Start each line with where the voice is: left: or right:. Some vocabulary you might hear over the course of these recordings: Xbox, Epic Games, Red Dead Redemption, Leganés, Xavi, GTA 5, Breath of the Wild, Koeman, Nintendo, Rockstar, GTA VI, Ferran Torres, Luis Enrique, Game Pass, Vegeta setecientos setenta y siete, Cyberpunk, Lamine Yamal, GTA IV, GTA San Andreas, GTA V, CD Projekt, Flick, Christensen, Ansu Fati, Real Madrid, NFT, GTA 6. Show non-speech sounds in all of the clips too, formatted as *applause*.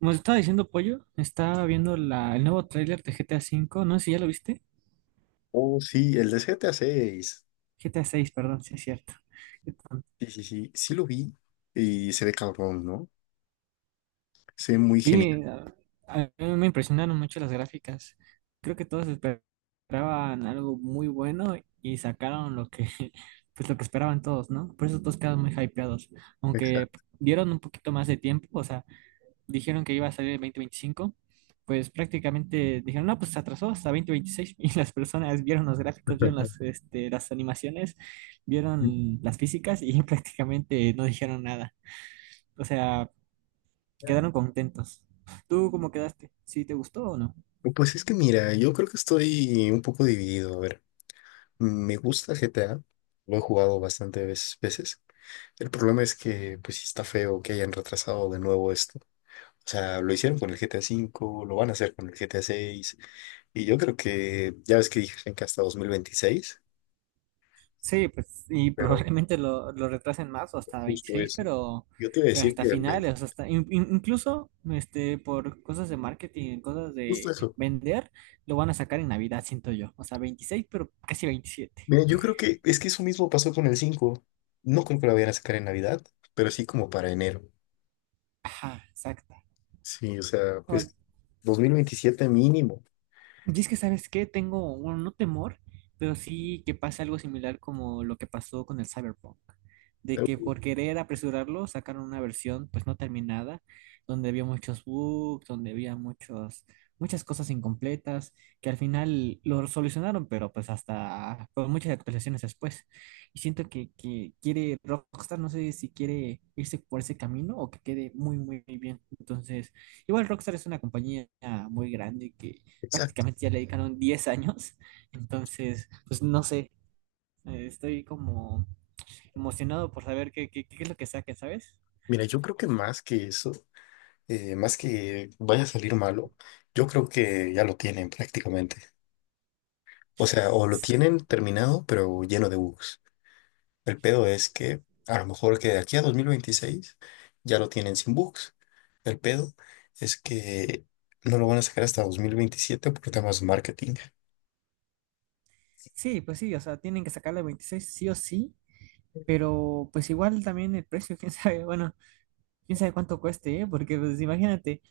right: Como te estaba diciendo, Pollo, estaba viendo el nuevo tráiler de GTA V, no sé si ya lo viste.
left: Oh, sí, el de GTA 6.
right: GTA VI, perdón, sí es cierto. Qué tonto.
left: Sí, sí, sí, sí lo vi y se ve cabrón, ¿no? Se ve muy genial.
right: Sí, a mí me impresionaron mucho las gráficas. Creo que todos esperaban algo muy bueno y sacaron *laughs* pues lo que esperaban todos, ¿no? Por eso todos quedaron muy hypeados. Aunque
left: Exacto.
right: dieron un poquito más de tiempo, o sea, dijeron que iba a salir el 2025. Pues prácticamente dijeron, no, pues se atrasó hasta 2026 *laughs* y las personas vieron los gráficos, vieron las,
left: *laughs*
right: este, las animaciones, vieron las físicas y *laughs* prácticamente no dijeron nada. O sea, quedaron contentos. ¿Tú cómo quedaste? ¿Sí te gustó o no?
left: Pues es que mira, yo creo que estoy un poco dividido. A ver, me gusta GTA, lo he jugado bastante veces. El problema es que, pues sí está feo que hayan retrasado de nuevo esto. O sea, lo hicieron con el GTA 5, lo van a hacer con el GTA 6, y yo creo que, ya ves que dije que hasta 2026,
right: Sí, pues, y
left: pero
right: probablemente lo retrasen más o hasta
left: justo
right: 26,
left: eso. Yo te iba a
right: pero
left: decir
right: hasta
left: que el 20,
right: finales, o sea, hasta incluso por cosas de marketing, cosas
left: justo
right: de
left: eso.
right: vender, lo van a sacar en Navidad, siento yo. O sea, 26, pero casi 27.
left: Mira, yo creo que es que eso mismo pasó con el 5. No creo que lo vayan a sacar en Navidad, pero sí como para enero.
right: Ajá, exacto.
left: Sí, o sea, pues 2027 mínimo.
right: Y es que, ¿sabes qué? Tengo, bueno, no temor, pero sí que pase algo similar como lo que pasó con el Cyberpunk. De
left: Pero,
right: que por querer apresurarlo sacaron una versión pues no terminada, donde había muchos bugs, donde había muchos, muchas cosas incompletas, que al final lo solucionaron, pero pues hasta con muchas actualizaciones después. Y siento que quiere Rockstar, no sé si quiere irse por ese camino o que quede muy, muy bien. Entonces. Igual Rockstar es una compañía muy grande que
left: exacto.
right: prácticamente ya le dedicaron 10 años. Entonces, pues no sé, estoy como emocionado por saber qué es lo que saquen, ¿sabes?
left: Mira, yo creo que más que eso, más que vaya a salir malo, yo creo que ya lo tienen prácticamente. O sea, o lo
right: S-
left: tienen terminado, pero lleno de bugs. El pedo es que a lo mejor que de aquí a 2026 ya lo tienen sin bugs. El pedo es que no lo van a sacar hasta 2027 por temas de marketing.
right: Sí, pues sí, o sea, tienen que sacarle 26 sí o sí, pero pues igual también el precio, *laughs* quién sabe, bueno, quién sabe cuánto cueste, ¿eh? Porque pues imagínate.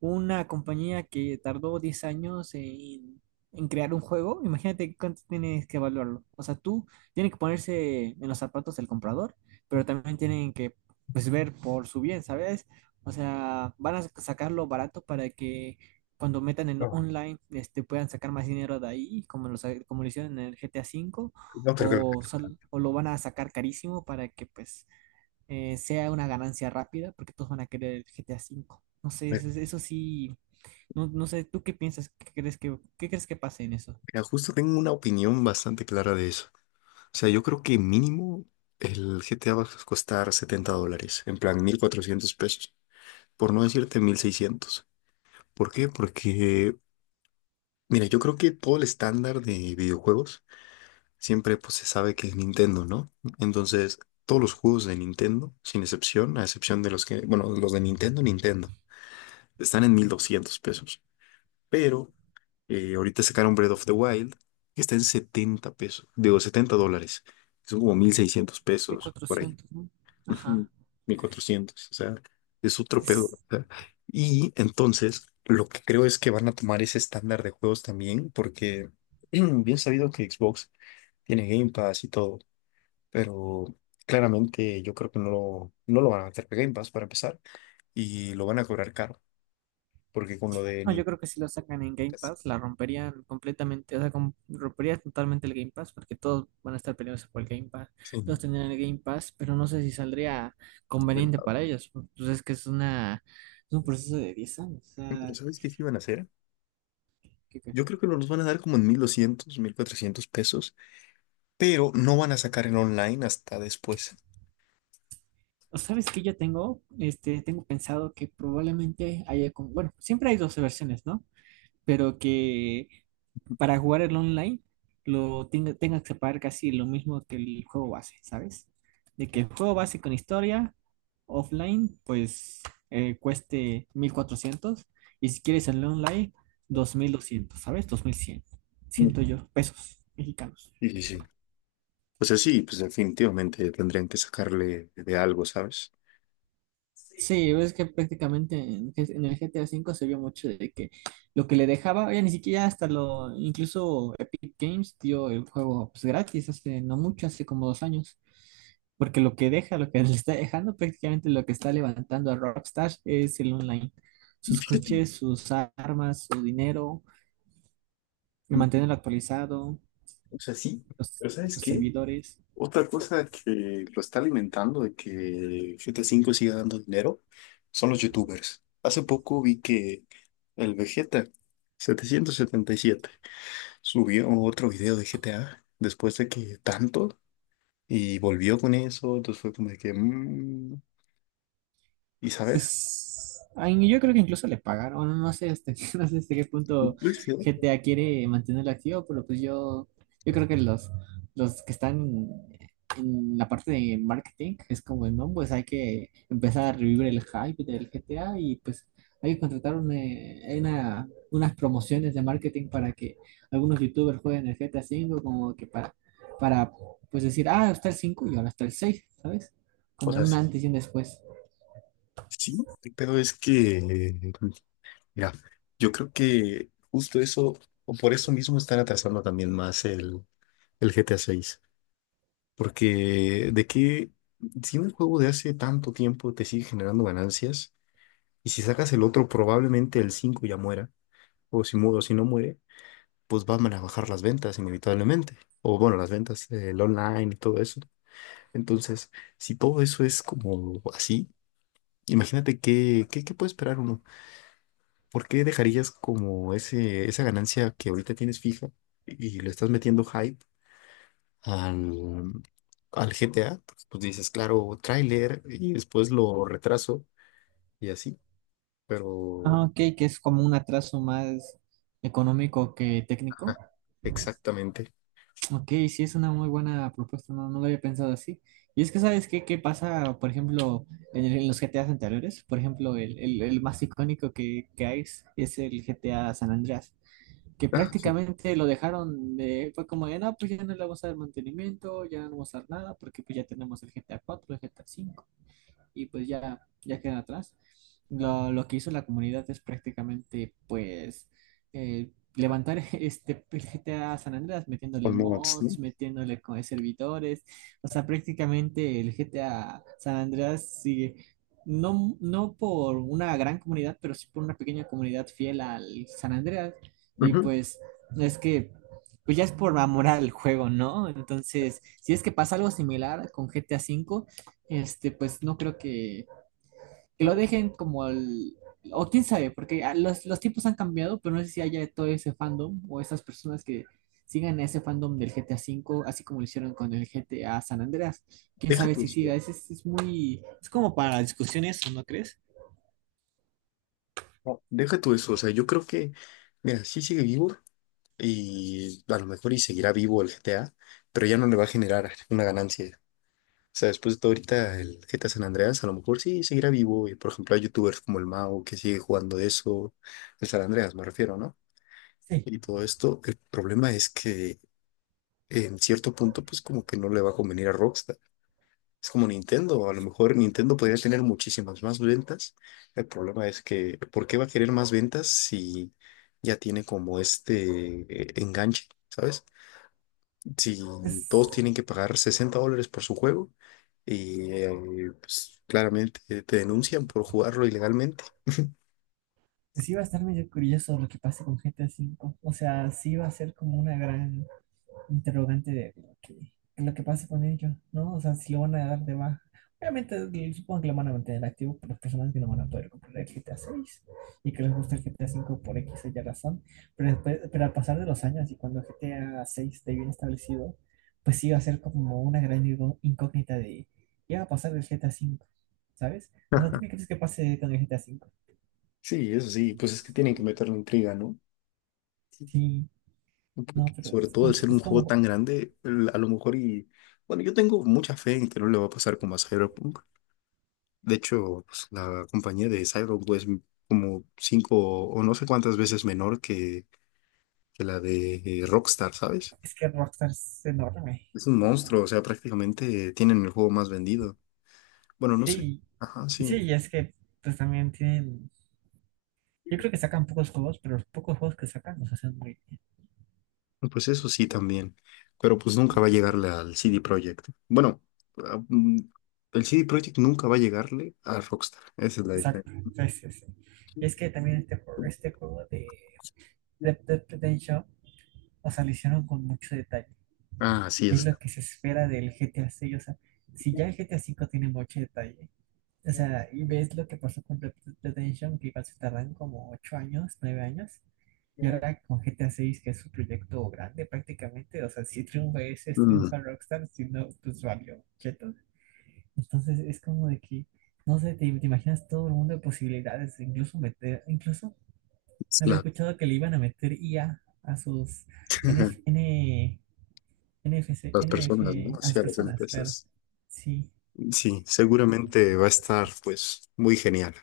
right: Una compañía que tardó 10 años en crear un juego, imagínate cuánto tienes que evaluarlo. O sea, tú tienes que ponerse en los zapatos del comprador, pero también tienen que pues ver por su bien, ¿sabes? O sea, van a sacarlo barato para que cuando metan en lo
left: No,
right: online puedan sacar más dinero de ahí, como como lo hicieron en el GTA cinco,
left: no, pero
right: o lo van a sacar carísimo para que pues sea una ganancia rápida, porque todos van a querer el GTA V. No sé, eso sí, no, no sé. ¿Tú qué piensas? ¿Qué crees qué crees que pase en eso?
left: mira, justo tengo una opinión bastante clara de eso. O sea, yo creo que mínimo el GTA va a costar $70, en plan 1,400 pesos, por no decirte 1,600. ¿Por qué? Porque, mira, yo creo que todo el estándar de videojuegos siempre pues se sabe que es Nintendo, ¿no? Entonces, todos los juegos de Nintendo, sin excepción, a excepción de los que, bueno, los de Nintendo, Nintendo, están en 1,200 pesos. Pero ahorita sacaron Breath of the Wild, que está en 70 pesos, digo, $70. Son como 1600
right: mil
left: pesos por ahí.
right: cuatrocientos ¿no?
left: Ujú,
right: Ajá,
left: 1,400, o sea, es otro pedo.
right: pues,
left: O sea. Y entonces, lo que creo es que van a tomar ese estándar de juegos también, porque *clears throat* bien sabido que Xbox tiene Game Pass y todo. Pero claramente yo creo que no lo van a meter para Game Pass para empezar y lo van a cobrar caro, porque con lo de
right: no, yo
left: Nintendo
right: creo que si lo sacan en Game
left: es
right: Pass, la romperían completamente, o sea, rompería totalmente el Game Pass, porque todos van a estar peleados por el Game Pass, todos
left: sí,
right: tendrían el Game Pass, pero no sé si saldría conveniente
left: rentable.
right: para ellos. Pues es que es una, es un proceso de 10 años, o
left: Pero
right: sea,
left: ¿sabes qué sí van a hacer?
right: ¿qué?
left: Yo creo que nos van a dar como en 1,200, 1,400 pesos, pero no van a sacar el online hasta después.
right: ¿Sabes qué yo tengo? Tengo pensado que probablemente haya como, bueno, siempre hay dos versiones, ¿no? Pero que para jugar el online tenga que pagar casi lo mismo que el juego base, ¿sabes? De que el juego base con historia offline, pues cueste 1,400, y si quieres el online, 2,200, ¿sabes? 2,100,
left: Mm.
right: siento yo, pesos mexicanos.
left: Sí, sí, sí. O sea, sí, pues definitivamente tendrían que sacarle de algo, ¿sabes?
right: Sí, ves que prácticamente en el GTA V se vio mucho de que lo que le dejaba, ya ni siquiera hasta incluso Epic Games dio el juego pues gratis hace no mucho, hace como 2 años, porque lo que *laughs* le está dejando prácticamente lo que está levantando a Rockstar es el online,
left: Y
right: sus
left: fíjate,
right: coches, sus armas, su dinero, el mantenerlo actualizado,
left: o sea, sí,
right: los,
left: pero
right: los
left: ¿sabes qué?
right: servidores.
left: Otra cosa que lo está alimentando de que GTA 5 siga dando dinero son los youtubers. Hace poco vi que el Vegeta 777 subió otro video de GTA después de que tanto y volvió con eso. Entonces fue como de que, ¿y sabes?
right: Pues ay, yo creo que incluso le pagaron, bueno, *laughs* no sé hasta qué punto
left: Pues, sí.
right: GTA quiere mantenerlo activo, pero pues yo creo que los que están en la parte de marketing es como, no, pues hay que empezar a revivir el hype del GTA y pues hay que contratar unas promociones de marketing para que algunos youtubers jueguen el GTA cinco como que para pues decir, ah, está el 5 y ahora está el seis, ¿sabes?
left: O
right: Como
left: sea,
right: un
left: sí,
right: antes y un después.
left: sí, pero es que, mira, yo creo que justo eso, o por eso mismo están atrasando también más el GTA 6. Porque de que si un juego de hace tanto tiempo te sigue generando ganancias, y si sacas el otro, probablemente el 5 ya muera, o si, o si no muere, pues van a bajar las ventas inevitablemente. O bueno, las ventas, el online y todo eso. Entonces, si todo eso es como así, imagínate qué puede esperar uno. ¿Por qué dejarías como ese, esa ganancia que ahorita tienes fija y le estás metiendo hype al, al GTA, porque, pues dices, claro, tráiler y después lo retraso y así?
right: Ah,
left: Pero,
right: ok, que es como un atraso más económico que técnico.
left: ajá, exactamente.
right: Ok, sí, es una muy buena propuesta, no, no lo había pensado así. Y es que, ¿sabes qué, qué pasa, por ejemplo, en los GTAs anteriores? Por ejemplo, el más icónico que hay es el GTA San Andreas, que
left: Ah, sí,
right: prácticamente lo dejaron de, fue como de, no, pues ya no le vamos a dar mantenimiento, ya no vamos a dar nada, porque pues ya tenemos el GTA cuatro, el GTA cinco y pues ya quedan atrás. Lo que hizo la comunidad es prácticamente pues levantar *laughs* este GTA San Andreas metiéndole
left: con mods, ¿no?
right: mods, metiéndole servidores, o sea, prácticamente el GTA San Andreas sigue. No, no por una gran comunidad, pero sí por una pequeña comunidad fiel al San Andreas. Y
left: Ujú.
right: pues es que pues ya es por amor al juego, ¿no? Entonces, si es que pasa algo similar con GTA V, pues no creo que lo dejen o quién sabe, porque los tiempos han cambiado, pero no sé si haya todo ese fandom o esas personas que sigan ese fandom del GTA V, así como lo hicieron con el GTA San Andreas. Quién
left: Deja
right: sabe
left: tu
right: si
left: eso,
right: siga, es como para discusiones, ¿no crees?
left: no, deja tu eso, o sea, yo creo que, mira, sí sigue vivo y a lo mejor y seguirá vivo el GTA, pero ya no le va a generar una ganancia. O sea, después de todo ahorita el GTA San Andreas, a lo mejor sí seguirá vivo. Y por ejemplo, hay youtubers como el Mao que sigue jugando eso. El San Andreas, me refiero, ¿no?
right: Sí,
left: Y todo esto. El problema es que en cierto punto, pues como que no le va a convenir a Rockstar. Es como Nintendo, a lo mejor Nintendo podría tener muchísimas más ventas. El problema es que, ¿por qué va a querer más ventas si ya tiene como este enganche, ¿sabes? Si
right: pues,
left: todos tienen que pagar $60 por su juego y pues, claramente te denuncian por jugarlo ilegalmente.
right: pues sí va a estar medio curioso lo que pase con GTA V. O sea, sí va a ser como una gran interrogante de lo que pase con ellos, ¿no? O sea, si lo van a dar de baja. Obviamente, supongo que lo van a mantener activo por las personas que no van a poder comprar el GTA 6 y que les gusta el GTA cinco por X o Y razón. Pero, después, pero al pasar de los años y cuando el GTA 6 esté bien establecido, pues sí va a ser como una gran incógnita de qué va a pasar del GTA cinco, ¿sabes? O sea, ¿tú
left: *laughs*
right: qué crees que pase con el GTA cinco?
left: Sí, eso sí, pues es que tienen que meterle intriga, ¿no?
right: Sí,
left: ¿No?
right: no,
left: Porque
right: pero
left: sobre
right: es
left: todo
right: que
left: al
right: es,
left: ser un
right: es
left: juego
right: como,
left: tan grande, a lo mejor y... Bueno, yo tengo mucha fe en que no le va a pasar como a Cyberpunk. De hecho, pues, la compañía de Cyberpunk es como cinco o no sé cuántas veces menor que la de Rockstar, ¿sabes?
right: es que Rockstar es enorme.
left: Es un monstruo, o sea, prácticamente tienen el juego más vendido. Bueno, no sé.
right: Sí,
left: Ajá,
right: sí,
left: sí.
right: y es que pues también tienen, yo creo que sacan pocos juegos, pero los pocos juegos que sacan los hacen muy
left: Pues eso sí también. Pero pues nunca va a llegarle al CD Projekt. Bueno, a- mm, el CD Projekt nunca va a llegarle a Rockstar. Esa es la
right: exacto.
left: diferencia.
right: Sí, sí, sí. Y es que también este juego de Red Dead Redemption, o sea, lo hicieron con mucho detalle.
left: Ah, así
right: Y es
left: es.
right: lo que se espera del G GTA seis, o sea, si ya el G GTA cinco tiene mucho detalle, o sea, y ves lo que pasó con Red Dead Redemption, que igual se tardan como 8 años, 9 años, y ahora con G GTA 6 que es su proyecto grande prácticamente, o sea, si triunfa ese, es
left: Mm,
right: triunfa Rockstar, si no, pues valió, cheto. Entonces es como de que, no sé, te imaginas todo el mundo de posibilidades, incluso
left: es
right: había
left: la-
right: escuchado que le iban a meter i a sus n f
left: *laughs*
right: N, n f c
left: las
right: n f
left: personas, ¿no?
right: a las
left: Hacia los
right: personas, claro.
left: NPCs.
right: Sí,
left: Sí, seguramente va a estar pues muy genial.